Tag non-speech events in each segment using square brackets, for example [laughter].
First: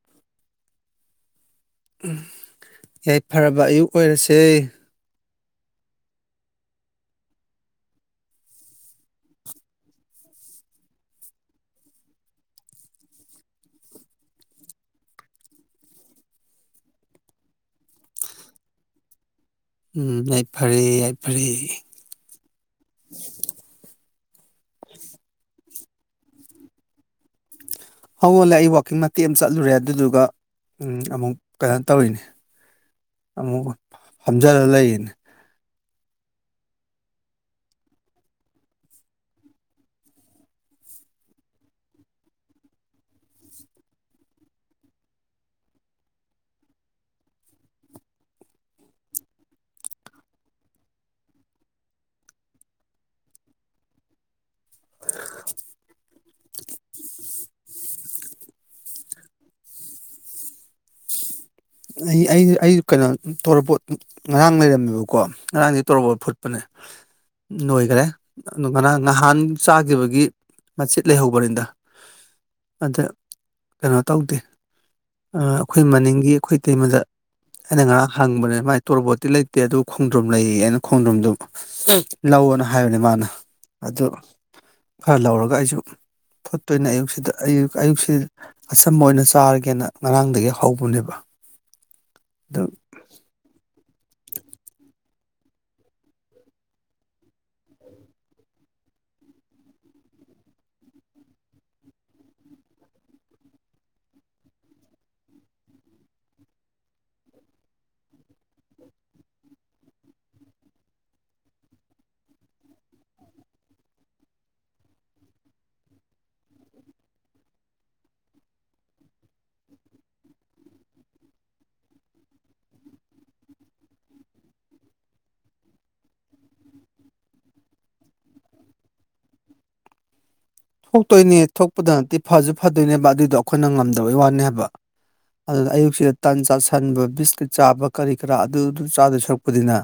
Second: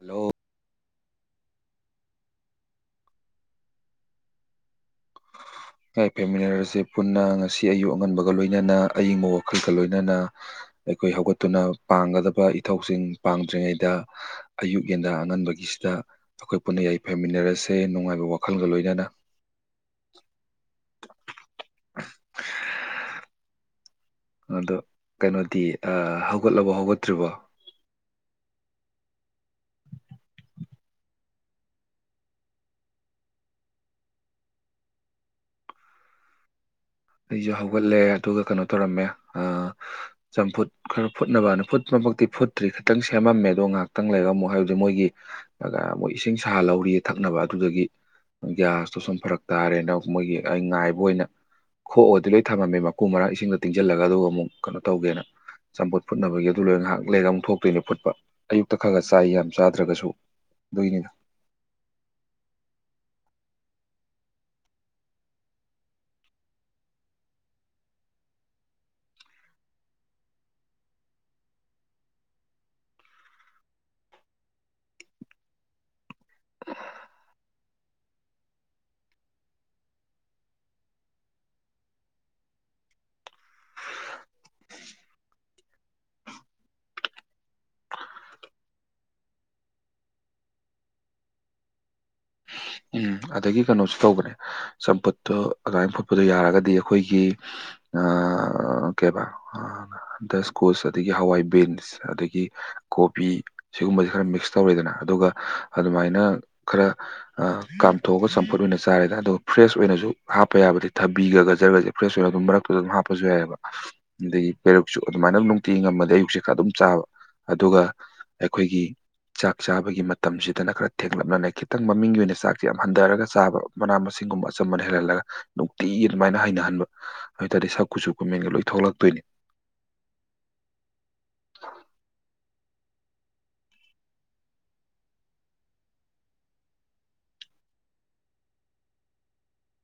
hello ꯌꯥꯏ ꯐꯔꯕ ꯑꯌꯨꯛ ꯑꯣꯏꯔꯁꯦ ꯌꯥꯥꯏꯐꯃꯤꯟꯅꯔꯁꯦ ꯄꯨꯟꯅ ꯉꯁꯤ ꯑꯌꯨꯛ ꯑꯉꯟꯕꯒ ꯂꯣꯏꯅꯅ ꯑꯌꯤꯡꯕ ꯋꯥꯈꯜꯒ ꯂꯣꯏꯅꯅ ꯑꯩꯈꯣꯏ ꯍꯧꯒꯠꯇꯨꯅ ꯄꯥꯡꯒꯗꯕ ꯏꯊꯧꯁꯤꯡ ꯄꯥꯡꯗ꯭ꯔꯤꯉꯩꯗ ꯑꯌꯨꯛ ꯌꯦꯟꯗ ꯑꯉꯟꯕꯒꯤꯁꯤꯗ ꯑꯩꯈꯣꯏ ꯄꯨꯟꯅ ꯌꯥꯏꯐꯃꯤꯟꯅꯔꯁꯦ ꯅꯨꯡꯉꯥꯏꯕ ꯋꯥꯈꯜꯒ ꯂꯣꯏꯅꯅ ꯎꯝ ꯌꯥꯏꯐꯔꯦ ꯌꯥꯏꯐꯔꯦ [inaudible] ꯑꯗꯣ ꯀꯩꯅꯣꯗꯤ ꯑ ꯍꯧꯒꯠꯂꯕꯣ ꯍꯧꯒꯠꯇ꯭ꯔꯤꯕꯣ ꯍꯧꯒꯠꯂꯦ ꯑꯩ ꯋꯥꯛꯀꯤꯡ ꯃꯇꯦꯛ ꯑꯝ ꯆꯠꯂꯨꯔꯦ ꯑꯗꯨꯗꯨꯒ ꯎꯝ ꯑꯃꯨꯛ ꯀꯩꯅꯣ ꯇꯧꯔꯤꯅꯤ ꯑꯃꯨꯛ ꯍꯝꯖꯤꯜꯂ ꯂꯩꯌꯤꯅꯦ ꯑꯩꯁꯨ ꯍꯧꯒꯠꯂꯦ ꯑꯗꯨꯒ ꯀꯩꯅꯣ ꯇꯧꯔꯝꯃꯦ ꯑ ꯆꯝꯐꯨꯠ ꯈꯔ ꯐꯨꯠꯅꯕꯅ ꯐꯨꯠꯄ ꯃꯛꯇꯤ ꯐꯨꯠꯇ꯭ꯔꯤ ꯈꯤꯇꯪ ꯁꯦꯝꯃꯝꯃꯦ ꯑꯗꯣ ꯉꯥꯛꯇꯪ ꯂꯩꯔꯝꯃꯨꯛ ꯍꯥꯏꯕꯗꯤ ꯃꯣꯏꯒꯤ ꯑꯗꯥ ꯃꯣꯏ ꯏꯁꯤꯡ ꯁꯥꯍꯟꯍꯧꯔꯤꯌꯦ ꯊꯛꯅꯕ ꯑꯗꯨꯗꯨꯒꯤ ꯒ꯭ꯌꯥꯁꯇꯣ ꯁꯨꯝ ꯐꯔꯛ ꯇꯥꯔꯦꯅ ꯃꯣꯏꯒꯤ ꯑꯩ ꯉꯥꯏꯕ ꯑꯣꯏꯅ ꯈꯣꯛꯑꯗꯤ ꯂꯣꯏ ꯊꯝꯃꯝꯃꯦ ꯃꯀꯨ ꯃꯔꯛ ꯏꯁꯤꯡꯗ ꯇꯤꯡꯁꯤꯜꯂꯒ ꯑꯗꯨꯒ ꯑꯃꯨꯛ ꯀꯩꯅꯣ ꯇꯧꯒꯦꯅ ꯆꯝꯄꯨꯠ ꯐꯨꯠꯅꯕꯒꯤ ꯑꯗꯨ ꯂꯣꯏ ꯉꯥꯏꯍꯥꯛ ꯂꯩꯔꯒ ꯑꯃꯨꯛ ꯊꯣꯛꯇꯣꯏꯅꯦ ꯐꯨꯠꯄ ꯑꯌꯨꯛꯇ ꯈꯔ ꯈꯔ ꯆꯥꯏ ꯌꯥꯝ ꯆꯥꯗ꯭ꯔꯒꯁꯨ ꯑꯗꯨꯏꯅꯤꯗ ꯑꯩ ꯑꯩ ꯑꯩ ꯀꯩꯅꯣ ꯇꯣꯔꯕꯣꯠ ꯉꯔꯥꯡ ꯂꯩꯔꯝꯃꯦꯕꯀꯣ ꯉꯔꯥꯡꯁ ꯇꯧꯔꯕꯣꯠ ꯐꯨꯠꯄꯅꯦ ꯅꯣꯏꯒꯔꯦ ꯑꯗꯨ ꯉꯔꯥ ꯅꯍꯥꯟ ꯆꯥꯒꯤꯕꯒꯤ ꯃꯆꯤꯠ ꯂꯩꯍꯧꯕꯅꯤꯗ ꯑꯗ ꯀꯩꯅꯣ ꯇꯧꯗꯦ ꯑꯩꯈꯣꯏ ꯃꯅꯤꯡꯒꯤ ꯑꯩꯈꯣꯏ ꯇꯩꯃꯗ ꯑꯩꯅ ꯉꯥꯔꯥꯛ ꯍꯪꯕꯅꯦ ꯃꯥꯏ ꯇꯣꯔꯕꯣꯠꯇꯤ ꯂꯩꯇꯦ ꯑꯗꯨ ꯈꯣꯡꯗ꯭ꯔꯣꯝ ꯂꯩꯌꯦ ꯑꯩꯅ ꯈꯣꯡꯗ꯭ꯔꯣꯝꯗꯨ ꯂꯧꯑꯅꯥ ꯍꯥꯏꯕꯅꯦ ꯃꯥꯅ ꯑꯗꯨ ꯈꯔ ꯂꯧꯔꯒ ꯑꯩꯁꯨ ꯐꯠꯇꯣꯏꯅꯦ ꯑꯌꯨꯛꯁꯤꯗ ꯑꯌꯨ ꯑꯌꯨꯛꯁꯤ ꯑꯁꯝꯕ ꯑꯣꯏꯅ ꯆꯥꯔꯒꯦꯅ ꯉꯔꯥꯡꯗꯒꯤ ꯍꯧꯕꯅꯦꯕ ꯗ ꯎꯝ ꯑꯗꯒꯤ ꯀꯩꯅꯣꯁꯨ ꯇꯧꯕꯅꯦ ꯆꯝꯐꯨꯠꯇꯣ ꯑꯗꯨꯃꯥꯏ ꯐꯨꯠꯄꯗꯣ ꯌꯥꯔꯒꯗꯤ ꯑꯩꯈꯣꯏꯒꯤ ꯑ ꯀꯦꯕꯥ ꯗꯁꯀꯨꯁ ꯑꯗꯒꯤ ꯍꯋꯥꯏ ꯕꯤꯟꯁ ꯑꯗꯒꯤ ꯀꯣꯕꯤ ꯁꯤꯒꯨꯝꯕꯁꯦ ꯈꯔ ꯃꯤꯛꯁ ꯇꯧꯔꯦꯗꯅ ꯑꯗꯨꯒ ꯑꯗꯨꯃꯥꯏꯅ ꯈꯔ ꯀꯥꯝꯊꯣꯛꯑꯒ ꯆꯝꯐꯨꯠ ꯑꯣꯏꯅ ꯆꯥꯔꯦꯗ ꯑꯗꯨ ꯐ꯭ꯔꯦꯁ ꯑꯣꯏꯅꯖꯨ ꯍꯥꯞꯄ ꯌꯥꯕꯗꯤ ꯊꯕꯤꯒ ꯒꯖꯔꯒꯖꯦ ꯐ꯭ꯔꯦꯁ ꯑꯣꯏꯔ ꯃꯔꯛꯇꯨꯗ ꯑꯗꯨꯝ ꯍꯥꯞꯄꯁꯨ ꯌꯥꯏꯑꯕ ꯑꯗꯒꯤ ꯄꯦꯔꯨꯛꯁꯨ ꯑꯗꯨꯃꯥꯏꯅ ꯅꯨꯡꯇꯤꯒꯤ ꯉꯃꯗꯤ ꯑꯌꯨꯛꯁꯦ ꯈꯔ ꯑꯗꯨꯝ ꯆꯥꯕ ꯑꯗꯨꯒ ꯑꯩꯈꯣꯏꯒꯤ ꯆꯥꯛ ꯆꯥꯕꯒꯤ ꯃꯇꯝꯁꯤꯗꯅ ꯈꯔ ꯊꯦꯡꯂꯞꯅ ꯈꯤꯇꯪ ꯃꯃꯤꯡꯒꯤ ꯑꯣꯏꯅ ꯆꯥꯛ ꯌꯥꯝ ꯍꯟꯊꯔꯒ ꯆꯥꯕ ꯃꯅꯥ ꯃꯁꯤꯡꯒꯨꯝꯕ ꯑꯆꯝꯕꯅ ꯍꯦꯜꯍꯜꯂꯒ ꯅꯨꯡꯇꯤ ꯑꯗꯨꯃꯥꯏꯅ ꯍꯩꯅꯍꯟꯕ ꯑꯗꯨꯑꯣꯏꯇꯥꯔꯗꯤ ꯁꯛ ꯀꯨꯁꯨ ꯀꯨꯃꯦꯟꯒ ꯂꯣꯏ ꯊꯣꯛꯂꯛꯇꯣꯏꯅꯤ ꯊꯣꯛꯇꯣꯏꯅꯦ ꯊꯣꯛꯄꯗ ꯅꯠꯇꯦ ꯐꯁꯨ ꯐꯗꯣꯏꯅꯦꯕ ꯑꯗꯨꯏꯗꯣ ꯑꯩꯈꯣꯏꯅ ꯉꯝꯗꯕꯩ ꯋꯥꯅꯦꯕ ꯑꯗꯨꯅ ꯑꯌꯨꯛꯁꯤꯗ ꯇꯟ ꯆꯥꯥꯁꯟꯕ ꯕꯤꯁꯀꯤꯠ ꯆꯥꯕ ꯀꯔꯤ ꯀꯔꯥ ꯑꯗꯨꯗꯨ ꯆꯥꯗꯣꯏ ꯁꯨꯔꯛꯄꯨꯗꯤꯅꯦ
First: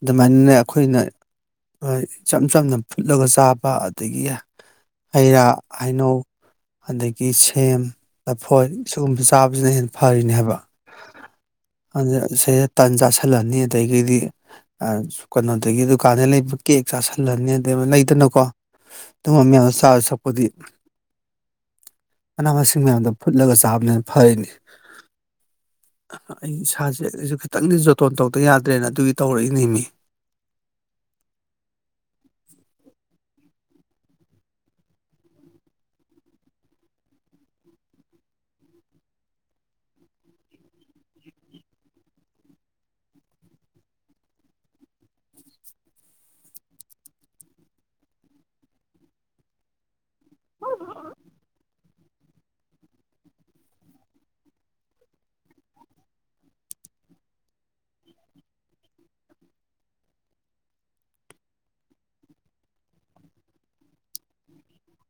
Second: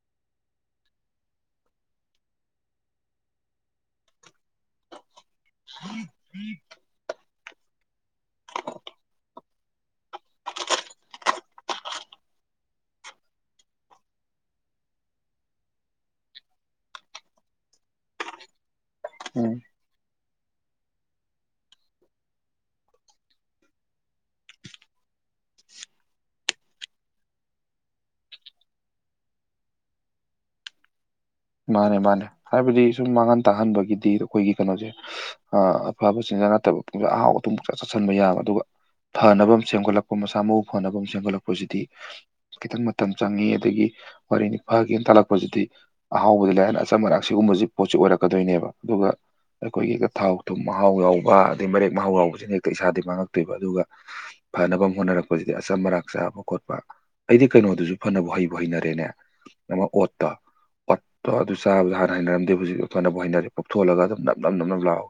ꯑꯗꯨꯃꯥꯏꯅꯅꯦ ꯑꯩꯈꯣꯏꯅ ꯑ ꯏꯆꯝ ꯆꯝꯅ ꯐꯨꯠꯂꯒ ꯆꯥꯕ ꯑꯗꯒꯤ ꯍꯩꯔꯥ ꯍꯩꯅꯧ ꯑꯗꯒꯤ ꯁꯦꯝ ꯂꯐꯣꯏ ꯁꯤꯒꯨꯝꯕ ꯆꯥꯕꯁꯤꯅ ꯍꯦꯟꯅ ꯐꯔꯤꯅꯦ ꯍꯥꯏꯕ ꯑꯗ ꯁꯤꯗꯩꯗ ꯇꯜ ꯆꯥꯥꯁꯤꯜꯂꯅꯤ ꯑꯗꯩꯒꯩꯗꯤ ꯑ ꯀꯩꯅꯣꯗꯒꯤ ꯗꯨꯀꯥꯟꯗꯩ ꯂꯩꯕ ꯀꯦꯛ ꯆꯥꯥꯁꯜꯂꯅꯤ ꯑ ꯂꯩꯗꯅꯀꯣ ꯑꯗꯨꯝꯕ ꯎꯝ ꯃꯌꯥꯝꯗꯣ ꯆꯥꯗꯣꯏ ꯁꯔꯨꯛꯄꯨꯗꯤ ꯃꯅꯥ ꯃꯁꯤꯡ ꯃꯌꯥꯝꯗꯣ ꯐꯨꯠꯂꯒ ꯆꯥꯕꯅ ꯍꯦꯟꯅ ꯐꯩꯅꯤ ꯑꯩ ꯏꯁꯥꯁꯦ ꯑꯩꯁꯨ ꯈꯤꯇꯪꯗꯤ ꯖꯣꯇꯣꯟ ꯇꯧꯗꯕ ꯌꯥꯗ꯭ꯔꯦꯅ ꯑꯗꯨꯒꯤ ꯇꯧꯔꯛꯏꯅꯦꯃꯤ ꯃꯥꯅꯦ ꯃꯥꯅꯦ ꯍꯥꯏꯕꯗꯤ ꯁꯨꯝ ꯃꯥꯡꯍꯟ ꯇꯥꯍꯟꯕꯒꯤꯗꯤ ꯑꯩꯈꯣꯏꯒꯤ ꯀꯩꯅꯣꯖꯦ ꯑ ꯑꯐꯕ ꯆꯤꯟꯖꯥꯛ ꯅꯠꯇꯕ ꯄꯨꯡ ꯑꯍꯥꯎ ꯑꯊꯨꯝ ꯄꯪꯆꯥ ꯆꯥꯁꯟꯕ ꯌꯥꯕ ꯑꯗꯨꯒ ꯐꯅꯕ ꯑꯝ ꯁꯦꯝꯒꯠꯂꯛꯄ ꯃꯁꯥ ꯃꯎ ꯐꯅꯕ ꯑꯃꯨꯛ ꯁꯦꯝꯒꯠꯂꯛꯄꯁꯤꯗꯤ ꯈꯤꯇꯪ ꯃꯇꯝ ꯆꯪꯉꯤ ꯑꯗꯒꯤ ꯋꯥꯔꯤ ꯅꯤꯐꯥꯒꯤ ꯑꯝ ꯇꯥꯂꯛꯄꯁꯤꯗꯤ ꯑꯍꯥꯎꯕꯗꯨ ꯂꯩꯔ ꯂꯩꯔ ꯑꯆꯝ ꯑꯔꯥꯛ ꯁꯤꯒꯨꯝꯕꯖꯤ ꯄꯣꯠꯁꯤ ꯑꯣꯏꯔꯛꯀꯗꯣꯏꯅꯦꯕ ꯑꯗꯨꯒ ꯑꯩꯈꯣꯏꯒꯤꯒ ꯊꯥꯎ ꯊꯨꯝ ꯃꯍꯥꯎ ꯌꯥꯎꯕ ꯑꯗꯩ ꯃꯔꯦꯛ ꯃꯍꯥꯎ ꯌꯥꯎꯕꯁꯤꯅ ꯍꯦꯛꯇ ꯏꯁꯥꯗꯤ ꯃꯥꯡꯉꯛꯇꯣꯏꯕ ꯑꯗꯨꯒ ꯐꯅꯕ ꯑꯃꯨꯛ ꯍꯣꯠꯅꯔꯛꯄꯁꯤꯗꯤ ꯑꯆꯝ ꯑꯔꯥꯛ ꯆꯥꯕ ꯈꯣꯠꯄ ꯑꯩꯗꯤ ꯀꯩꯅꯣꯗꯨꯖꯨ ꯐꯅꯕꯨ ꯍꯩꯕꯨ ꯍꯩꯅꯔꯦꯅꯦ ꯃ ꯑꯣꯠꯇꯣ ꯑꯣꯠꯇꯣ ꯑꯗꯨ ꯆꯥꯕꯗ ꯍꯥꯟꯅ ꯍꯩꯅꯔꯝꯗꯦ ꯍꯧꯖꯤꯛꯇꯤ ꯐꯅꯕꯨ ꯍꯩꯅꯔꯦ ꯄꯣꯛꯊꯣꯍꯜꯂꯒ ꯑꯗꯨꯝ ꯅꯞꯅꯞ ꯅꯞꯅꯞ ꯂꯥꯎ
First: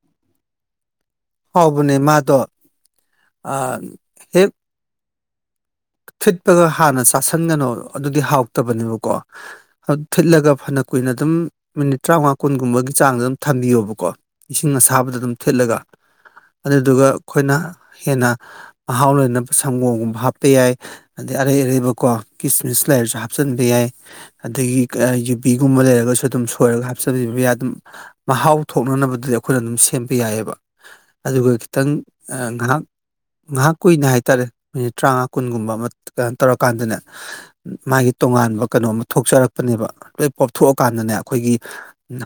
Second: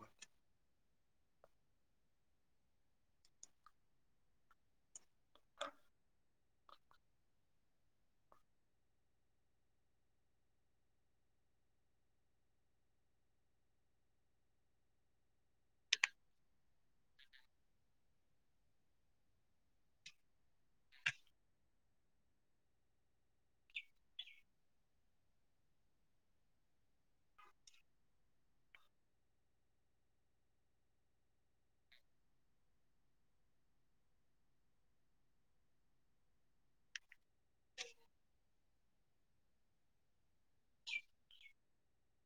ꯍꯥꯎꯕꯅꯦ ꯃꯥꯗꯣ ꯑ ꯍꯦꯛ ꯊꯤꯠꯄꯒ ꯍꯥꯟꯅ ꯆꯥꯁꯟꯒꯅꯣ ꯑꯗꯨꯗꯤ ꯍꯥꯎꯇꯕꯅꯦꯕꯀꯣ ꯑꯠ ꯊꯤꯠꯂꯒ ꯐꯅ ꯀꯨꯏꯅ ꯑꯗꯨꯝ ꯃꯤꯅꯤꯠ ꯇ꯭ꯔꯥꯝꯉꯥ ꯀꯨꯟꯒꯨꯝꯕꯒꯤ ꯆꯥꯡꯗ ꯑꯗꯨꯝ ꯊꯝꯕꯤꯌꯣꯕꯀꯣ ꯏꯁꯤꯡ ꯑꯁꯥꯕꯗ ꯑꯗꯨꯝ ꯊꯤꯠꯂꯒ ꯑꯗꯨꯗꯨꯒ ꯑꯩꯈꯣꯏꯅ ꯍꯦꯟꯅ ꯃꯍꯥꯎ ꯂꯩꯅꯕ ꯁꯪꯒꯣꯝꯒꯨꯝꯕ ꯍꯥꯞ ꯄ ꯌꯥꯏ ꯑꯗꯩ ꯑꯔꯩ ꯑꯔꯩꯕꯀꯣ ꯀꯤꯁꯃꯤꯁ ꯂꯩꯔꯁꯨ ꯍꯥꯞꯆꯤꯟꯕ ꯌꯥꯏ ꯑꯗꯒꯤ ꯑ ꯌꯨꯕꯤꯒꯨꯝꯕ ꯂꯩꯔꯒꯁꯨ ꯑꯗꯨꯝ ꯁꯣꯏꯔꯒ ꯍꯥꯞꯆꯤꯟꯕꯤꯕ ꯌꯥ ꯑꯗꯨꯝ ꯃꯍꯥꯎ ꯊꯣꯛꯅꯅꯕꯗꯨꯗꯤ ꯑꯩꯈꯣꯏꯅ ꯑꯗꯨꯝ ꯁꯦꯝꯕ ꯌꯥꯏꯌꯦꯕ ꯑꯗꯨꯒ ꯈꯤꯇꯪ ꯑ ꯉꯔꯥꯛ ꯉꯥꯏꯍꯥꯛ ꯀꯨꯏꯅ ꯍꯥꯏꯇꯥꯔꯦ ꯃꯤꯅꯤꯠ ꯇ꯭ꯔꯥꯝꯉꯥ ꯀꯨꯟꯒꯨꯝꯕ ꯑꯃ ꯀꯩꯅꯣ ꯇꯧꯔꯀꯥꯟꯗꯅꯦ ꯃꯥꯒꯤ ꯇꯣꯉꯥꯟꯕ ꯀꯩꯅꯣꯝ ꯊꯣꯛꯆꯔꯛꯄꯅꯦꯕ ꯂꯣꯏ ꯄꯣꯞꯊꯣꯛꯑꯀꯥꯟꯗꯅꯦ ꯑꯩꯈꯣꯏꯒꯤ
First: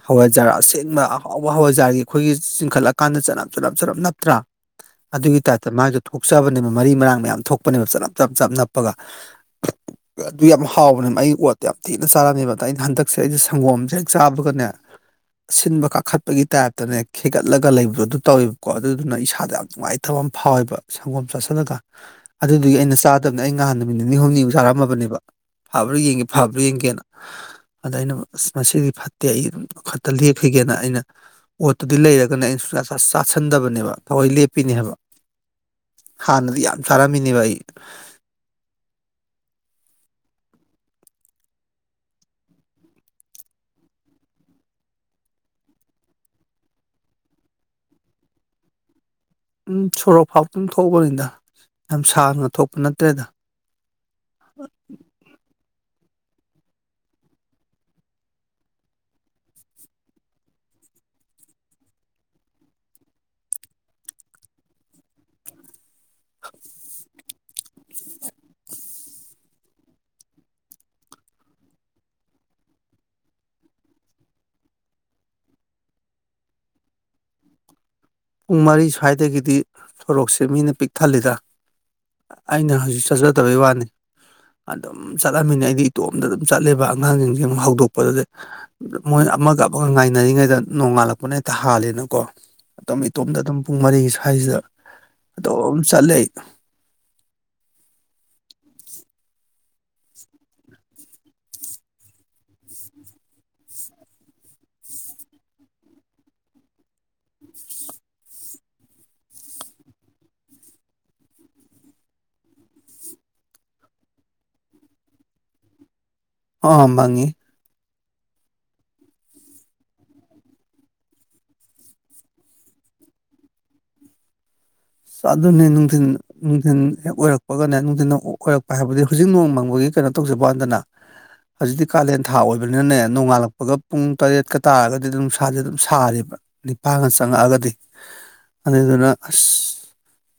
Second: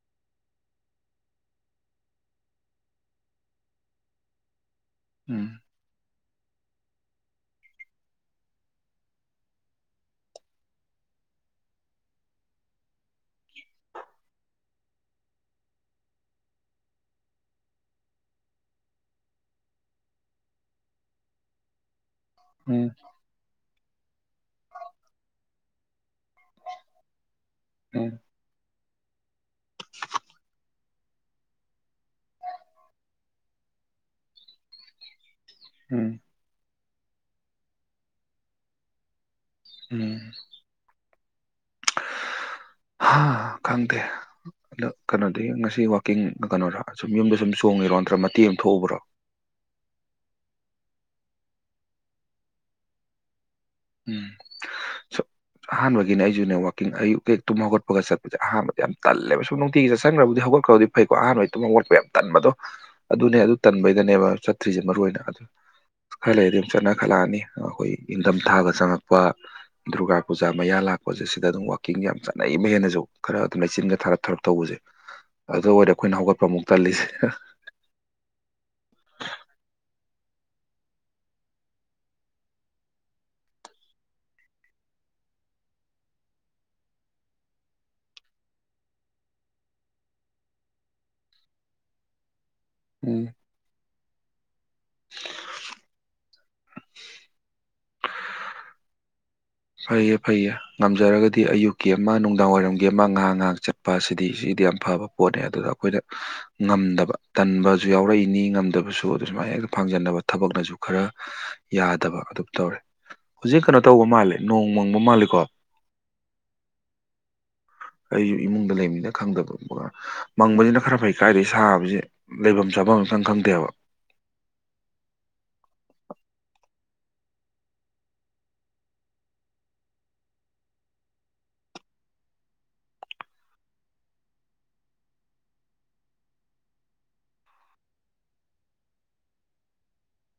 ꯍꯋꯥꯏꯖꯥꯔ ꯑꯁꯦꯡꯕ ꯑꯍꯥꯎꯕ ꯍꯋꯥꯏꯖꯥꯔꯒꯤ ꯑꯩꯈꯣꯏꯒꯤ ꯆꯤꯡꯈꯠꯂꯀꯥꯟꯗ ꯆꯅꯞ ꯆꯅꯞ ꯆꯅꯞ ꯅꯞꯇ꯭ꯔꯥ ꯑꯗꯨꯒꯤ ꯎꯝ ꯇꯥꯏꯞꯇ ꯃꯥꯒꯤ ꯊꯣꯛꯆꯕꯅꯦꯕ ꯃꯔꯤ ꯃꯔꯥꯡ ꯃꯌꯥꯝ ꯊꯣꯛꯄꯅꯦꯕ ꯆꯞꯅꯞ ꯆꯞ ꯆꯞ ꯅꯞꯄꯒ [inaudible] ꯑꯗꯨ ꯌꯥꯝ ꯍꯥꯎꯕꯅꯦ ꯑꯩ ꯑꯣꯠꯇꯤ ꯌꯥꯝ ꯊꯤꯅ ꯆꯥꯔꯝꯃꯦꯕ ꯑꯗꯥ ꯑꯩꯅ ꯍꯟꯗꯛꯁꯦ ꯑꯩꯖꯦ ꯁꯪꯒꯣꯝꯖꯦ ꯍꯦꯛ ꯆꯥꯕꯒꯅꯦ ꯑꯁꯤꯟꯕ ꯀꯥꯈꯠꯄꯒꯤ ꯇꯥꯏꯞꯇꯅꯦ ꯈꯦꯒꯠꯂꯒ ꯂꯩꯕꯗꯣ ꯑꯗꯨ ꯇꯧꯋꯦꯕꯀꯣ ꯑꯗꯨꯗꯨꯅ ꯏꯁꯥꯗ ꯌꯥꯝ ꯅꯨꯡꯉꯥꯏ ꯇꯥꯕ ꯑꯝ ꯐꯥꯎꯋꯦꯕ ꯁꯪꯒꯣꯝ ꯆꯥꯁꯤꯜꯂꯒ ꯑꯗꯨꯗꯨꯒꯤ ꯎꯝ ꯑꯩꯅ ꯆꯥꯗꯕꯅꯦ ꯑꯩ ꯉꯍꯥꯟ ꯅꯨꯃꯤꯠ ꯅꯤꯅꯤ ꯍꯨꯝꯅꯤꯃꯨꯛ ꯆꯥꯔꯝꯃꯕꯅꯦꯕ ꯐꯥꯕ꯭ꯔꯥ ꯌꯦꯡꯒꯦ ꯐꯕ꯭ꯔꯥ ꯌꯦꯡꯒꯦꯅ ꯑꯗ ꯎꯝ ꯑꯩꯅ ꯑꯁ ꯃꯁꯤꯗꯤ ꯐꯠ ꯇꯦꯍꯤ ꯈꯛꯇ ꯂꯦꯛꯈꯤꯒꯦꯅ ꯑꯩꯅ ꯑꯣꯠꯇꯨꯗꯤ ꯂꯩꯔꯒꯅꯦ ꯑꯩꯅ ꯁꯨꯆꯥ ꯆꯥ ꯆꯥꯁꯟꯗꯕꯅꯦꯕ ꯊꯋꯣꯏ ꯂꯦꯞꯄꯤꯅꯦ ꯍꯥꯏꯕ ꯎꯝ ꯍꯥꯟꯅꯗꯤ ꯌꯥꯝ ꯆꯥꯔꯝꯃꯤꯅꯦꯕ ꯑꯩ ꯎꯝ ꯍꯥꯥ ꯈꯪꯗꯦ ꯑꯗꯣ ꯀꯩꯅꯣꯗꯤ ꯉꯁꯤ ꯋꯥꯛꯀꯤꯡ ꯀꯩꯅꯣꯔꯥ ꯁꯨꯝ ꯌꯨꯝꯗ ꯁꯨꯝ ꯆꯣꯡꯉꯤꯔꯣ ꯅꯠꯇ꯭ꯔꯒ ꯃꯇꯦꯛ ꯑꯃ ꯊꯣꯛꯎꯕ꯭ꯔꯣ ꯎꯝ ꯁꯣꯔꯣꯛ ꯐꯥꯎꯇꯪ ꯊꯣꯛꯎꯕꯅꯤꯗ ꯌꯥꯝ ꯁꯥꯡꯅ ꯊꯣꯛꯄ ꯅꯠꯇ꯭ꯔꯦꯗ ꯎꯝ ꯁꯣ ꯑꯍꯥꯟꯕꯒꯤꯅꯦ ꯑꯩꯖꯨꯅꯦ ꯋꯥꯀꯤꯡ ꯑꯌꯨꯛ ꯍꯦꯛ ꯇꯨꯝ ꯍꯧꯒꯠꯄꯒ ꯆꯠꯄꯖꯦ ꯑꯍꯥꯟꯕꯗ ꯌꯥꯝ ꯇꯜꯂꯦꯕ ꯁꯨꯝ ꯅꯨꯡꯇꯤꯒꯤ ꯆꯠꯁꯟꯒ꯭ꯔꯕꯨꯗꯤ ꯍꯧꯒꯠꯈ꯭ꯔꯕꯗꯤ ꯐꯩꯀꯣ ꯑꯍꯥꯟꯕꯩ ꯇꯨꯝ ꯍꯧꯖꯠꯄ ꯌꯥꯝ ꯇꯟꯕꯗꯣ ꯑꯗꯨꯅꯦ ꯑꯗꯨ ꯇꯟꯕꯩꯗꯅꯦꯕ ꯆꯠꯇ꯭ꯔꯤꯖꯦ ꯃꯔꯨꯑꯣꯏꯅ ꯑꯗꯨ ꯈꯔ ꯂꯩꯔꯗꯤ ꯑꯗꯨꯝ ꯆꯠꯅ ꯈꯠꯂꯛꯑꯅꯤ ꯑꯩꯈꯣꯏ ꯏꯪꯊꯝ ꯊꯥꯒ ꯆꯪꯉꯛꯄ ꯗꯨꯔꯒꯥ ꯄꯨꯖꯥ ꯃꯌꯥ ꯂꯥꯛꯄꯁꯦ ꯁꯤꯗ ꯑꯗꯨꯝ ꯋꯥꯛꯀꯤꯡ ꯌꯥꯝ ꯆꯥꯠꯅꯩꯃꯦ ꯍꯦꯟꯅꯖꯨ ꯈꯔ ꯑꯗꯨꯝ ꯂꯩꯆꯤꯟꯒ ꯊꯥꯔꯞ ꯊꯥꯔꯞ ꯇꯧꯕꯁꯦ ꯑꯗꯨ ꯑꯣꯏꯔꯦ ꯑꯩꯈꯣꯏꯅ ꯍꯧꯒꯠꯄ ꯑꯃꯨꯛ ꯇꯜꯂꯤꯁꯦ ꯄꯨꯡ ꯃꯔꯤ ꯁ꯭ꯋꯥꯏꯗꯒꯤꯗꯤ ꯁꯣꯔꯣꯛꯁꯦ ꯃꯤꯅ ꯄꯤꯛ ꯊꯜꯂꯤꯗ ꯑꯩꯅ ꯍꯧꯖꯤꯛ ꯆꯠꯆꯗꯕꯩ ꯋꯥꯅꯦ ꯑꯗꯨꯝ ꯆꯠꯂꯝꯃꯤꯅꯦ ꯑꯩꯗꯤ ꯏꯇꯣꯝꯗ ꯑꯗꯨꯝ ꯆꯠꯂꯦꯕ ꯑꯉꯥꯡꯁꯤꯡꯖꯦ ꯑꯃꯨꯛ ꯍꯧꯗꯣꯛꯄꯗꯗꯤ ꯃꯣꯏ ꯑꯃꯒ ꯑꯃꯒ ꯉꯥꯏꯅꯔꯤꯉꯩꯗ ꯅꯣꯡꯉꯥꯜꯂꯛꯄꯅ ꯍꯦꯛꯇ ꯍꯥꯂꯦꯅꯀꯣ ꯑꯗꯨꯝ ꯎꯝ ꯏꯇꯣꯝꯗ ꯑꯗꯨꯝ ꯄꯨꯡ ꯃꯔꯤꯒꯤ ꯁ꯭ꯋꯥꯏꯁꯤꯗ ꯑꯗꯨꯝ ꯆꯠꯂꯦ ꯐꯩꯌꯦ ꯐꯩꯌꯦ ꯉꯝꯖꯔꯒꯗꯤ ꯑꯌꯨꯛꯀꯤ ꯑꯃ ꯅꯨꯡꯗꯥꯡ ꯋꯥꯏꯔꯝꯒꯤ ꯑꯃ ꯉꯥꯍꯥꯛ ꯉꯥꯍꯥꯛ ꯆꯠꯄ ꯑꯁꯤꯗꯤ ꯁꯤꯗꯤ ꯌꯥꯝ ꯐꯕ ꯄꯣꯠꯅꯦ ꯑꯗꯨꯗ ꯑꯩꯈꯣꯏꯅ ꯉꯝꯗꯕ ꯇꯟꯕꯖꯨ ꯌꯥꯎꯔꯛꯏꯅꯤ ꯉꯝꯗꯕꯁꯨ ꯑꯗꯨ ꯁꯨꯃꯥꯏꯅ ꯍꯦꯛꯇ ꯐꯥꯡꯖꯟꯅꯕ ꯊꯕꯛꯅꯁꯨ ꯈꯔ ꯌꯥꯗꯕ ꯑꯗꯨꯝ ꯇꯧꯔꯦ ꯍꯧꯖꯤꯛ ꯀꯩꯅꯣ ꯇꯧꯕ ꯃꯥꯜꯂꯦ ꯅꯣꯡ ꯃꯪꯕ ꯃꯥꯜꯂꯤꯀꯣ ꯑꯣ ꯃꯪꯉꯤ ꯑꯩꯖꯨ ꯏꯃꯨꯡꯗ ꯂꯩꯝꯃꯤꯅ ꯈꯪꯗꯕ ꯀꯣ ꯃꯪꯕꯖꯤꯅ ꯈꯔ ꯐꯩ ꯀꯥꯏꯗꯩ ꯁꯥꯕꯖꯦ ꯂꯩꯕꯝ ꯆꯥꯕꯝ ꯑꯝꯇꯪ ꯈꯪꯗꯦꯕ ꯆꯥ ꯑꯗꯨꯅꯦ ꯅꯨꯡꯊꯤꯟ ꯅꯨꯡꯊꯤꯟ ꯍꯦꯛ ꯑꯣꯏꯔꯛꯄꯒꯅꯦ ꯅꯨꯡꯊꯤꯟ ꯑꯣ ꯑꯣꯏꯔꯛꯄ ꯍꯥꯏꯕꯗꯤ ꯍꯧꯖꯤꯛ ꯅꯣꯡ ꯃꯪꯕꯒꯤ ꯀꯩꯅꯣ ꯇꯧꯖꯕ ꯋꯥꯅꯤꯗꯅ ꯍꯧꯖꯤꯛꯇꯤ ꯀꯥꯂꯦꯟ ꯊꯥ ꯑꯣꯏꯕꯅꯤꯅꯅꯦ ꯅꯣꯡꯉꯥꯜꯂꯛꯄꯒ ꯄꯨꯡ ꯇꯔꯦꯠꯀ ꯇꯥꯔꯒꯗꯤ ꯑꯗꯨꯝ ꯅꯨꯡꯁꯥꯖꯦ ꯑꯗꯨꯝ ꯁꯥꯔꯦꯕ ꯅꯤꯛꯐꯥꯒ ꯆꯪꯉꯛꯑꯒꯗꯤ ꯑꯗꯨꯗꯨꯅ ꯑꯁ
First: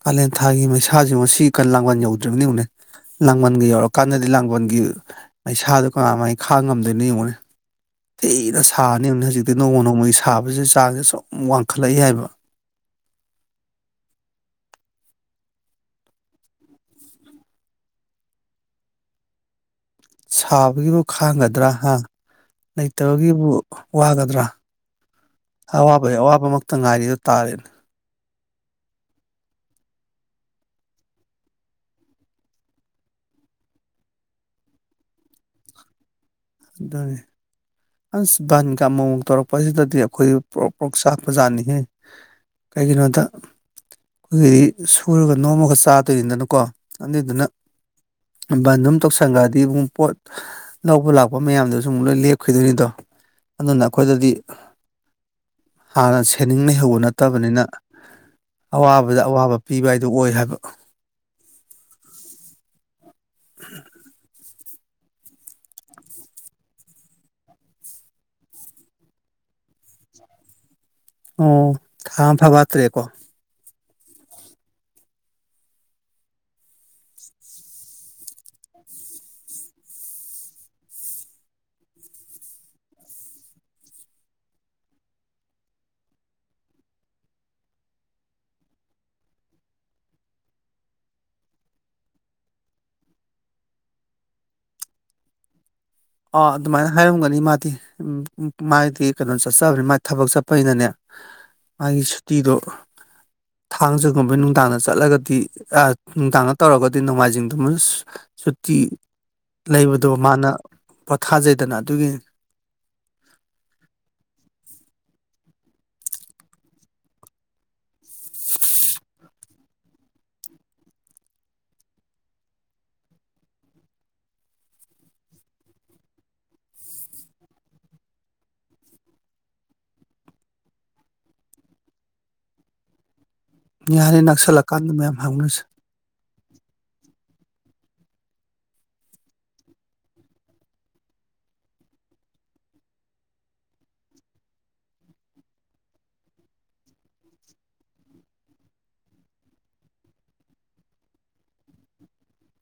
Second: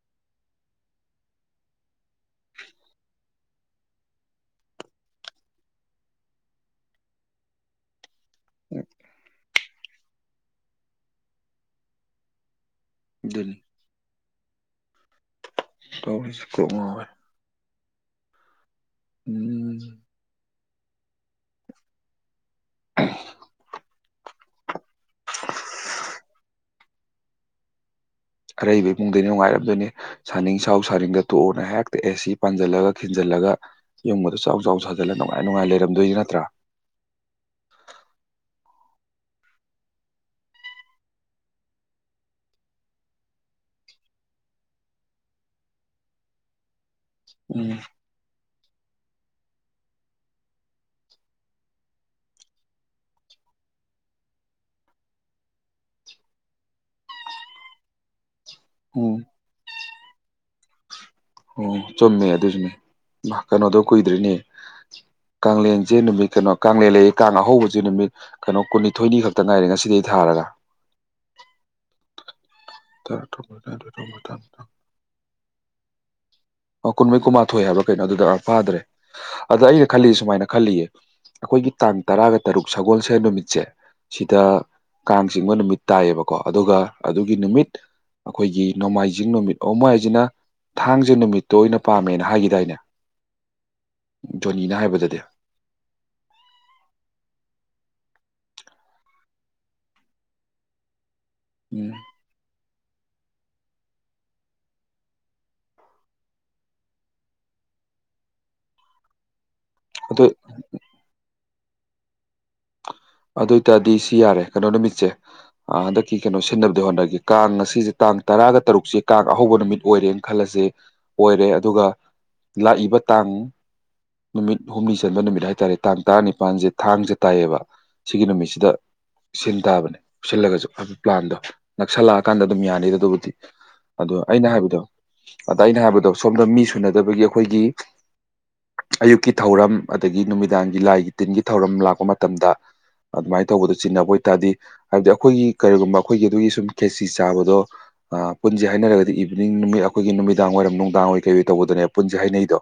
ꯀꯥꯂꯦꯟ ꯊꯥꯒꯤ ꯃꯩꯁꯥꯖꯤꯕꯨ ꯁꯤ ꯀꯜ ꯂꯥꯡꯕꯟ ꯌꯧꯗ꯭ꯔꯤꯕꯅꯤ ꯌꯦꯡꯉꯨꯅꯦ ꯂꯥꯡꯕꯟꯒ ꯌꯧꯔꯀꯥꯟꯗꯗꯤ ꯂꯥꯡꯕꯟꯒꯤ ꯃꯩꯁꯥꯗꯣ ꯀꯅꯥꯃꯥꯏ ꯈꯥꯡ ꯉꯝꯗꯣꯏꯅꯣ ꯌꯦꯡꯉꯨꯅꯦ ꯊꯤꯅ ꯁꯥꯅꯤ ꯌꯦꯡꯉꯨꯅꯦ ꯍꯧꯖꯤꯛꯇꯤ ꯅꯣꯡꯃ ꯅꯣꯡꯃꯒꯤ ꯁꯥꯕꯁꯦ ꯆꯥꯡꯁꯦ ꯁꯨꯝ ꯋꯥꯡꯈꯠꯂꯛꯏ ꯍꯥꯏꯕ ꯑꯗꯨꯅꯤ ꯇꯧꯔꯤꯁꯦ ꯀꯣꯛ ꯉꯥꯎꯋꯦ ꯎꯝ ꯁꯥꯕꯒꯤꯕꯨ ꯈꯥꯡꯒꯗ꯭ꯔꯥ ꯍꯥ ꯂꯩꯇꯕꯒꯤꯕꯨ ꯋꯥꯒꯗ꯭ꯔꯥ ꯑꯋꯥꯕꯩ ꯑꯋꯥꯕꯃꯛꯇ ꯉꯥꯏꯔꯤꯗꯨ ꯇꯥꯔꯦꯅꯦ ꯑꯔꯩꯕ ꯏꯃꯨꯡꯗ ꯅꯨꯡꯉꯥꯏꯔꯝꯗꯣꯏꯅꯦ ꯁꯥꯅꯤꯡ ꯁꯥꯎ ꯁꯥꯅꯤꯡꯗ ꯇꯣꯛꯎꯅ ꯍꯦꯛꯇ ꯑꯦꯁꯤ ꯄꯥꯟꯖꯤꯜꯂꯒ ꯈꯤꯟꯖꯜꯂꯒ ꯌꯨꯝꯒꯗꯣ ꯆꯥꯎ ꯆꯥꯎ ꯁꯥꯖꯜꯂ ꯅꯨꯡꯉꯥꯏ ꯅꯨꯡꯉꯥꯏ ꯂꯩꯔꯝꯗꯣꯏꯅꯤ ꯅꯠꯇ꯭ꯔꯥ ꯗꯥꯅꯤ ꯑꯁ ꯕꯥꯟꯀꯥ ꯑꯃꯨꯛ ꯃꯨꯛ ꯇꯧꯔꯛꯄꯁꯤꯗꯗꯤ ꯑꯩꯈꯣꯏꯖꯦ ꯄ꯭ꯔꯣꯛ ꯄ꯭ꯔꯣꯛ ꯆꯥꯛꯄꯖꯥꯅꯤꯍꯦ ꯀꯩꯒꯤꯅꯣꯗ ꯑꯩꯈꯣꯏꯒꯤꯗꯤ ꯁꯨꯔꯒ ꯅꯣꯝꯃꯒ ꯆꯥꯗꯣꯏꯅꯗꯅꯀꯣ ꯑꯗꯨꯏꯗꯨꯅ ꯎꯝ ꯕꯟꯅꯨꯝ ꯇꯧꯁꯟꯒ꯭ꯔꯥꯗꯤ ꯃꯨꯛ ꯄꯣꯠ ꯂꯧꯕ ꯂꯥꯛ ꯋꯥ ꯃꯌꯥꯝꯗꯨꯖꯨ ꯑꯃꯨꯛ ꯂꯣꯏ ꯂꯦꯞꯈꯤꯗꯣꯏꯅꯤꯗꯣ ꯑꯗꯨꯅ ꯑꯩꯈꯣꯏꯗꯗꯤ ꯍꯥꯟꯅ ꯁꯦꯅꯤꯡ ꯂꯩꯍꯧꯕ ꯅꯠꯇꯕꯅꯤꯅ ꯎꯝ ꯑꯋꯥꯕꯗ ꯑꯋꯥꯕ ꯄꯤꯕ ꯍꯥꯏꯗꯨ ꯑꯣꯏ ꯍꯥꯏꯕ ꯑꯣ ꯆꯨꯝꯃꯦ ꯑꯗꯨꯏꯁꯨꯅꯦ ꯃꯥ ꯀꯩꯅꯣꯗꯣ ꯀꯨꯏꯗ꯭ꯔꯤꯅꯦ ꯀꯥꯡꯂꯦꯟꯖꯦ ꯅꯨꯃꯤꯠ ꯀꯩꯅꯣ ꯀꯥꯡꯂꯦꯟ ꯂꯩꯌꯦ ꯀꯥꯡ ꯑꯍꯧꯕꯖꯦ ꯅꯨꯃꯤꯠ ꯀꯩꯅꯣ ꯀꯨꯟꯅꯤꯊꯣꯏꯅꯤ ꯈꯛꯇ ꯉꯥꯏꯔꯦ ꯉꯁꯤꯗꯩ ꯊꯥꯔꯒ ꯑꯣ ꯊꯥ ꯑꯃ ꯐꯥꯕꯠꯇ꯭ꯔꯦꯀꯣ [unintelligible] ꯑꯣ ꯀꯨꯟꯃꯩ ꯀꯨꯟꯃꯥꯊꯣꯏ ꯍꯥꯏꯕ ꯀꯩꯅꯣ ꯑꯗꯨꯗ ꯑꯥ ꯐꯥꯗ꯭ꯔꯦ ꯑꯗ ꯑꯩꯅ ꯈꯜꯂꯤ ꯁꯨꯃꯥꯏꯅ ꯈꯜꯂꯤꯌꯦ ꯑꯩꯈꯣꯏꯒꯤ ꯇꯥꯡ ꯇꯔꯥꯒ ꯇꯔꯨꯛ ꯁꯒꯣꯟꯁꯦꯟ ꯅꯨꯃꯤꯠꯁꯦ ꯁꯤꯗ ꯀꯥꯡ ꯆꯤꯡꯕ ꯅꯨꯃꯤꯠ ꯇꯥꯏꯌꯦꯕꯀꯣ ꯑꯗꯨꯒ ꯑꯗꯨꯒꯤ ꯅꯨꯃꯤꯠ ꯑꯩꯈꯣꯏꯒꯤ ꯅꯣꯡꯃꯥꯏꯖꯤꯡ ꯅꯨꯃꯤꯠ ꯑꯣ ꯃꯣꯏ ꯍꯥꯏꯖꯤꯅ ꯊꯥꯡꯖ ꯅꯨꯃꯤꯠꯇꯣ ꯑꯣꯏꯅ ꯄꯥꯝꯃꯦꯅ ꯍꯥꯏꯒꯤꯗꯥꯏꯅꯦ ꯗꯣꯅꯤꯅ ꯍꯥꯏꯕꯗꯗꯤ ꯑꯥ ꯑꯗꯨꯃꯥꯏꯅ ꯍꯥꯏꯔꯝꯒꯅꯤ ꯃꯥꯗꯤ ꯎꯝ ꯃꯥꯏꯗꯤ ꯀꯩꯅꯣ ꯆꯠꯆꯕꯅꯤ ꯃꯥꯥꯏ ꯊꯕꯛ ꯆꯠꯄꯅꯤꯅꯅꯦ ꯎꯝ ꯃꯥꯒꯤ ꯇꯤꯗꯣ ꯊꯥꯡꯖꯒꯨꯝꯕ ꯅꯨꯡꯗꯥꯡꯗ ꯆꯠꯂꯒꯗꯤ ꯑꯥ ꯅꯨꯡꯗꯥꯡꯗ ꯇꯧꯔꯒꯗꯤ ꯅꯣꯡꯃꯥꯏꯖꯤꯡꯗꯨꯃꯥ [unintelligible] ꯁꯨꯇꯤ ꯂꯩꯕꯗꯣ ꯑꯗꯨ ꯃꯥꯅ ꯄꯣꯊꯥꯖꯩꯗꯅ ꯑꯗꯨꯒꯤ ꯑꯗꯨꯏ ꯇꯥꯔꯗꯤ ꯁꯤ ꯌꯥꯔꯦ ꯀꯩꯅꯣ ꯅꯨꯃꯤꯠꯁꯦ ꯑꯥ ꯍꯟꯗꯛꯀꯤ ꯀꯩꯅꯣ ꯁꯤꯟꯅꯕꯗꯣ ꯍꯣꯠꯅꯒꯦ ꯀꯥꯡ ꯉꯁꯤꯖꯦ ꯇꯥꯡ ꯇꯔꯥꯒ ꯇꯔꯨꯛꯁꯦ ꯀꯥꯡ ꯑꯍꯧꯕ ꯅꯨꯃꯤꯠ ꯑꯣꯏꯔꯦꯅ ꯈꯜꯂꯖꯦ ꯑꯣꯏꯔꯦ ꯑꯗꯨꯒ ꯂꯥꯛꯏꯕ ꯇꯥꯡ ꯅꯨꯃꯤꯠ ꯍꯨꯝꯅꯤ ꯆꯟꯕ ꯅꯨꯃꯤꯠ ꯍꯥꯏꯇꯥꯔꯦ ꯇꯥꯡ ꯇꯔꯥꯅꯤꯄꯥꯟꯖꯦ ꯊꯥꯡꯖꯥ ꯇꯥꯏꯌꯦꯕ ꯁꯤꯒꯤ ꯅꯨꯃꯤꯠꯁꯤꯗ ꯁꯤꯟ ꯇꯥꯕꯅꯦ ꯎꯠꯁꯜꯂꯒꯖꯨ ꯍꯥꯏꯗꯤ ꯄ꯭ꯂꯥꯟꯗꯣ ꯅꯛꯁꯜꯂꯛꯑꯀꯥꯟꯗ ꯑꯗꯨꯝ ꯌꯥꯅꯤꯗ ꯑꯗꯨꯕꯨꯗꯤ ꯑꯗꯣ ꯍꯥꯏꯅ ꯑꯩꯅ ꯍꯥꯏꯕꯗꯣ ꯅꯛꯁꯜꯂꯀꯥꯟꯗ ꯃꯌꯥꯝ ꯑꯗ ꯍꯪꯅꯁꯦ ꯑꯩꯅ ꯍꯥꯏꯕꯗꯣ ꯁꯣꯝꯗ ꯃꯤ ꯁꯨꯅꯗꯕꯒꯤ ꯑꯩꯈꯣꯏꯒꯤ ꯑꯌꯨꯛꯀꯤ ꯊꯧꯔꯝ ꯑꯗꯒꯤ ꯅꯨꯃꯤꯗꯥꯡꯒꯤ ꯂꯥꯏꯒꯤ ꯇꯤꯟꯒꯤ ꯊꯧꯔꯝ ꯂꯥꯛꯄ ꯃꯇꯝꯗ ꯑꯗꯨꯃꯥꯏꯅ ꯇꯧꯕꯗꯣ ꯆꯤꯟꯅꯕ ꯑꯣꯏꯇꯥꯔꯗꯤ ꯍꯥꯏꯕꯗꯤ ꯑꯩꯈꯣꯏꯒꯤ ꯀꯔꯤꯒꯨꯝꯕ ꯑꯩꯈꯣꯏꯒꯤ ꯑꯗꯨꯒꯤ ꯁꯨꯝ ꯈꯦꯆꯤ ꯆꯥꯕꯗꯣ ꯑꯥ ꯄꯨꯟꯖꯦ ꯍꯥꯏꯅꯔꯒꯗꯤ ꯏꯚꯤꯅꯤꯡ ꯅꯨꯃꯤꯠ ꯑꯩꯈꯣꯏꯒꯤ ꯅꯨꯃꯤꯗꯥꯡ ꯋꯥꯏꯔꯝ ꯅꯨꯡꯗꯥꯡꯋꯥꯏ ꯀꯩꯑꯣꯏ ꯇꯧꯕꯗꯅꯦꯕ ꯄꯨꯟꯖꯦ ꯍꯥꯏꯅꯩꯗꯣ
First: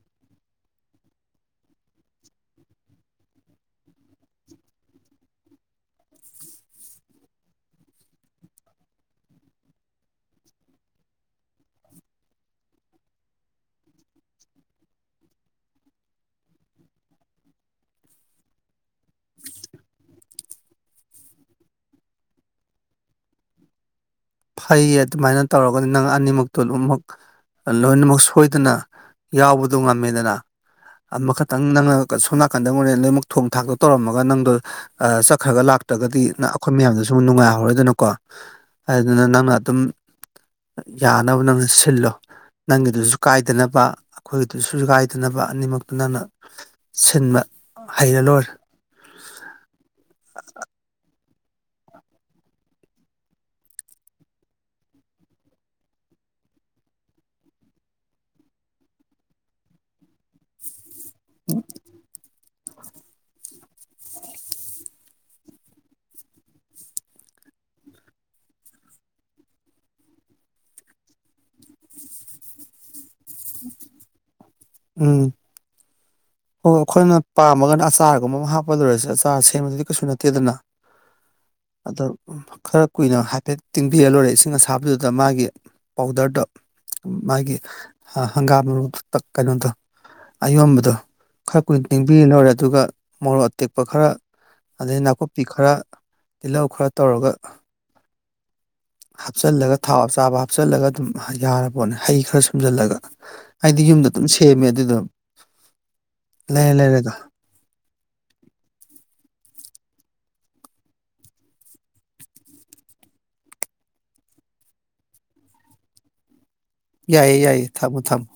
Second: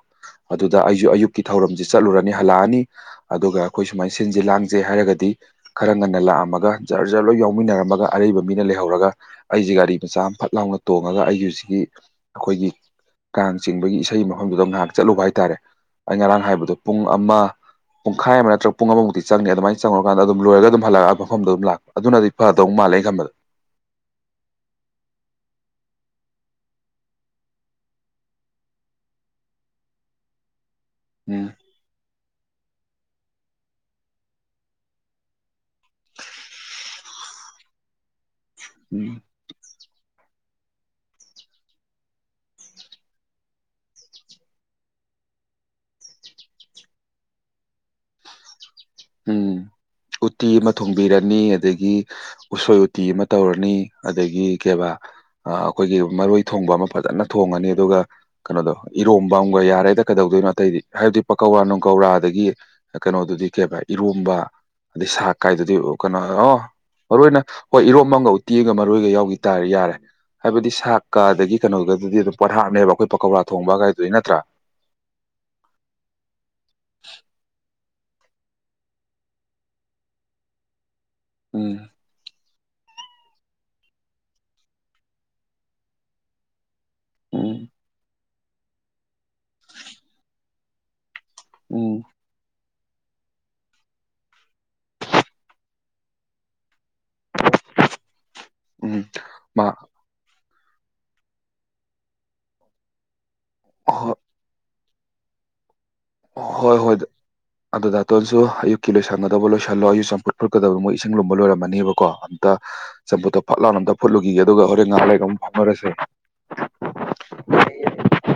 ꯑꯗꯨꯗ ꯑꯩꯖꯨ ꯑꯌꯨꯛꯀꯤ ꯊꯧꯔꯝꯖꯦ ꯆꯠꯂꯨꯔꯅꯤ ꯍꯜꯂꯛꯑꯅꯤ ꯑꯗꯨꯒ ꯑꯩꯈꯣꯏ ꯁꯨꯃꯥꯏ ꯁꯤꯟꯖꯦ ꯂꯥꯡꯖꯦ ꯍꯥꯏꯔꯒꯗꯤ ꯈꯔ ꯉꯟꯅ ꯂꯥꯛꯑꯝꯃꯒꯥ ꯖꯔ ꯖꯔ ꯂꯣꯏ ꯌꯥꯎꯃꯤꯟꯅꯔꯝꯃꯒ ꯑꯔꯩꯕ ꯃꯤꯅ ꯂꯩꯍꯧꯔꯒ ꯑꯩꯖꯦ ꯒꯥꯔꯤ ꯃꯆꯥ ꯑꯃ ꯐꯠ ꯂꯥꯎꯅ ꯇꯣꯡꯉꯒ ꯑꯩꯒꯤ ꯍꯧꯖꯤꯛꯒꯤ ꯑꯩꯈꯣꯏꯒꯤ ꯀꯥꯡ ꯆꯤꯡꯕꯒꯤ ꯏꯁꯩ ꯃꯐꯝꯗꯨꯗ ꯉꯍꯥꯛ ꯆꯠꯂꯨꯕ ꯍꯥꯏꯇꯥꯔꯦ ꯑꯩ ꯉꯔꯥꯡ ꯍꯥꯏꯕꯗꯣ ꯄꯨꯡ ꯑꯃ ꯄꯨꯡꯈꯥꯏ ꯑꯃ [unintelligible] ꯄꯨꯡ ꯑꯃꯃꯨꯛꯇꯤ ꯆꯪꯅꯤ ꯑꯗꯨꯃꯥꯏ ꯆꯪꯉꯨꯔꯀꯥꯟꯗ ꯑꯗꯨꯝ ꯂꯣꯏꯔꯒ ꯑꯗꯨꯝ ꯍꯜꯂꯛꯑꯒ ꯃꯐꯝꯗꯨ ꯑꯗꯨꯝ ꯂꯥꯛꯄ ꯑꯗꯨꯅꯗꯤ ꯐꯗꯧ ꯃꯥꯜꯂꯦ ꯑꯩ ꯈꯟꯕꯗ ꯐꯩꯌꯦ ꯑꯗꯨꯃꯥꯏꯅ ꯇꯧꯔꯒꯗꯤ ꯅꯪ ꯑꯅꯤꯃꯛꯇꯣ ꯑꯗꯨꯃꯛ ꯂꯣꯏꯅꯃꯛ ꯁꯣꯏꯗꯅ ꯌꯥꯎꯕꯗꯣ ꯉꯝꯃꯦꯗꯅ ꯎꯝ ꯑꯃꯈꯛꯇꯪ ꯅꯪꯅ ꯁꯣꯝ ꯅꯥꯀꯟꯗ ꯃꯣꯔꯦꯅ ꯂꯣꯏꯃꯛ ꯊꯣꯡ ꯊꯥꯛꯇꯣ ꯇꯧꯔꯝꯃꯒ ꯅꯪꯗꯣ ꯑꯥ ꯆꯠꯈ꯭ꯔꯒ ꯂꯥꯛꯇ꯭ꯔꯒꯗꯤꯅ ꯑꯩꯈꯣꯏ ꯃꯌꯥꯝꯗꯁꯨ ꯅꯨꯡꯉꯥꯏꯍꯧꯔꯣꯏꯗꯅꯀꯣ [unintelligible] ꯑꯗꯨꯅ ꯅꯪꯅ ꯑꯗꯨꯝ ꯌꯥꯅꯕ ꯅꯪꯅ ꯁꯤꯜꯂꯣ ꯅꯪꯒꯤꯗꯨꯁꯨ ꯀꯥꯏꯗꯅꯕ ꯑꯩꯈꯣꯏꯒꯤꯗꯨꯁꯨ ꯀꯥꯏꯗꯅꯕ ꯑꯅꯤꯃꯛꯇꯨ ꯅꯪꯅ ꯁꯤꯟꯕ ꯍꯩꯔꯥ ꯂꯣꯏꯔꯦ ꯎꯝ ꯎꯇꯤ ꯑꯃ ꯊꯣꯡꯕꯤꯔꯅꯤ ꯑꯗꯒꯤ ꯎꯁꯣꯏ ꯎꯇꯤ ꯑꯃ ꯇꯧꯔꯅꯤ ꯑꯗꯒꯤ ꯀꯩꯕꯥ ꯑꯥ ꯑꯩꯈꯣꯏꯒꯤ ꯃꯔꯣꯏ ꯊꯣꯡꯕ ꯑꯃ ꯐꯖꯅ ꯊꯣꯡꯉꯅꯤ ꯑꯗꯨꯒ ꯀꯩꯅꯣꯗꯣ ꯏꯔꯣꯝꯕ ꯑꯃꯒ ꯌꯥꯔꯦꯗ ꯀꯩꯗꯧꯗꯣꯏꯅꯣ ꯑꯇꯩꯗꯤ ꯍꯥꯏꯕꯗꯤ ꯄꯥꯀꯧꯔꯥ ꯅꯨꯡꯀꯧꯔꯥ ꯑꯗꯒꯤ ꯀꯩꯅꯣꯗꯨꯗꯤ ꯀꯩꯕ ꯏꯔꯣꯝꯕ ꯑꯗꯩ ꯁꯥꯛ ꯀꯥꯏꯗꯨꯗꯤ ꯀꯩꯅꯣ ꯑꯣ ꯃꯔꯨ ꯑꯣꯏꯅ ꯍꯣꯏ ꯏꯔꯣꯝꯕ ꯑꯃꯒ ꯎꯇꯤꯒ ꯃꯔꯣꯏꯒ ꯌꯥꯎꯒꯤ ꯇꯥꯔꯗꯤ ꯌꯥꯔꯦ ꯍꯥꯏꯕꯗꯤ ꯁꯥꯛꯀ ꯑꯗꯒꯤ ꯀꯩꯅꯣꯒꯗꯨꯗꯤ ꯑꯗꯨꯝ ꯄꯣꯠꯍꯥꯞꯅꯦꯕ ꯑꯩꯈꯣꯏ ꯄꯀꯧꯔꯥ ꯊꯣꯡꯕ ꯀꯥꯏꯗꯨꯗꯤ ꯅꯠꯇ꯭ꯔꯥ ꯎꯝ ꯑꯣ ꯑꯩꯈꯣꯏꯅ ꯄꯥꯝꯃꯒꯅ ꯑꯆꯥꯔꯒꯨꯝꯕ ꯑꯃ ꯍꯥꯞꯄ ꯂꯣꯏꯔꯦꯁꯦ ꯑꯆꯥꯔ ꯁꯦꯝꯕꯗꯨꯗꯤ ꯀꯩꯁꯨ ꯅꯠꯇꯦꯗꯅ ꯎꯝ ꯑꯗ ꯈꯔ ꯀꯨꯏꯅ ꯍꯥꯏꯐꯦꯠ ꯇꯤꯡꯕꯤꯔꯥ ꯂꯣꯏꯔꯦ ꯏꯁꯤꯡ ꯑꯁꯥꯕꯗꯨꯗ ꯃꯥꯒꯤ ꯄꯥꯎꯗꯔꯗꯣ ꯃꯥꯒꯤ ꯎꯝ ꯍꯪꯒꯥꯝ ꯃꯔꯨ ꯇꯛ ꯀꯩꯅꯣꯗꯣ ꯑꯌꯣꯟꯕꯗꯣ ꯈꯔ ꯀꯨꯏꯅ ꯎꯝ ꯇꯤꯡꯕꯤꯔꯥ ꯂꯣꯏꯔꯦ ꯑꯗꯨꯒ ꯃꯣꯔꯣꯛ ꯑꯇꯦꯛꯄ ꯈꯔ ꯑꯗꯩ ꯅꯥꯀꯨꯞꯄꯤ ꯈꯔ ꯇꯤꯜꯍꯧ ꯈꯔ ꯇꯧꯔꯒ ꯎꯝ ꯃꯥ ꯍꯥꯞꯆꯜꯂꯒ ꯊꯥꯎ ꯑꯆꯥꯕ ꯍꯥꯞꯆꯜꯂꯒ ꯑꯗꯨꯝ ꯌꯥꯔꯄꯣꯠꯅꯦ ꯍꯩ ꯈꯔ ꯁꯨꯝꯖꯜꯂꯒ ꯑꯩꯗꯤ ꯌꯨꯝꯗ ꯍꯣꯏ ꯑꯗꯨꯝ ꯁꯦꯝꯃꯦ ꯑꯗꯨꯗꫭ ꯍꯣꯏ ꯍꯣꯏꯗ ꯑꯗꫭ ꯗꯥꯇꯣꯟꯁꯨ ꯑꯌꯨꯛꯀꯤ ꯂꯣꯏꯁꯟꯒꯗꯕ ꯂꯣꯏꯁꯜꯂꯣ ꯑꯩꯁꯨ ꯆꯝꯐꯨꯠ ꯐꯨꯠꯀꯗꯕ ꯃꯣꯏ ꯏꯁꯤꯡ ꯂꯨꯝꯕ ꯂꯣꯏꯔꯝꯃꯅꯦꯕꯀꯣ ꯑꯝꯇ ꯆꯝꯐꯨꯠꯇꯣ ꯐꯠ ꯂꯥꯎꯅꯥ ꯑꯝꯇ ꯐꯨꯠꯂꯨꯈꯤꯒꯦ ꯑꯗꯨꯒ ꯍꯣꯔꯦꯟ ꯉꯥꯏꯍꯥꯛ ꯂꯩꯒ ꯑꯃꯨꯛ ꯐꯥꯎꯅꯔꯁꯦ ꯌꯥꯏꯌꯦ ꯌꯥꯏꯌꯦ ꯊꯝꯃꯣ ꯊꯝꯃꯣ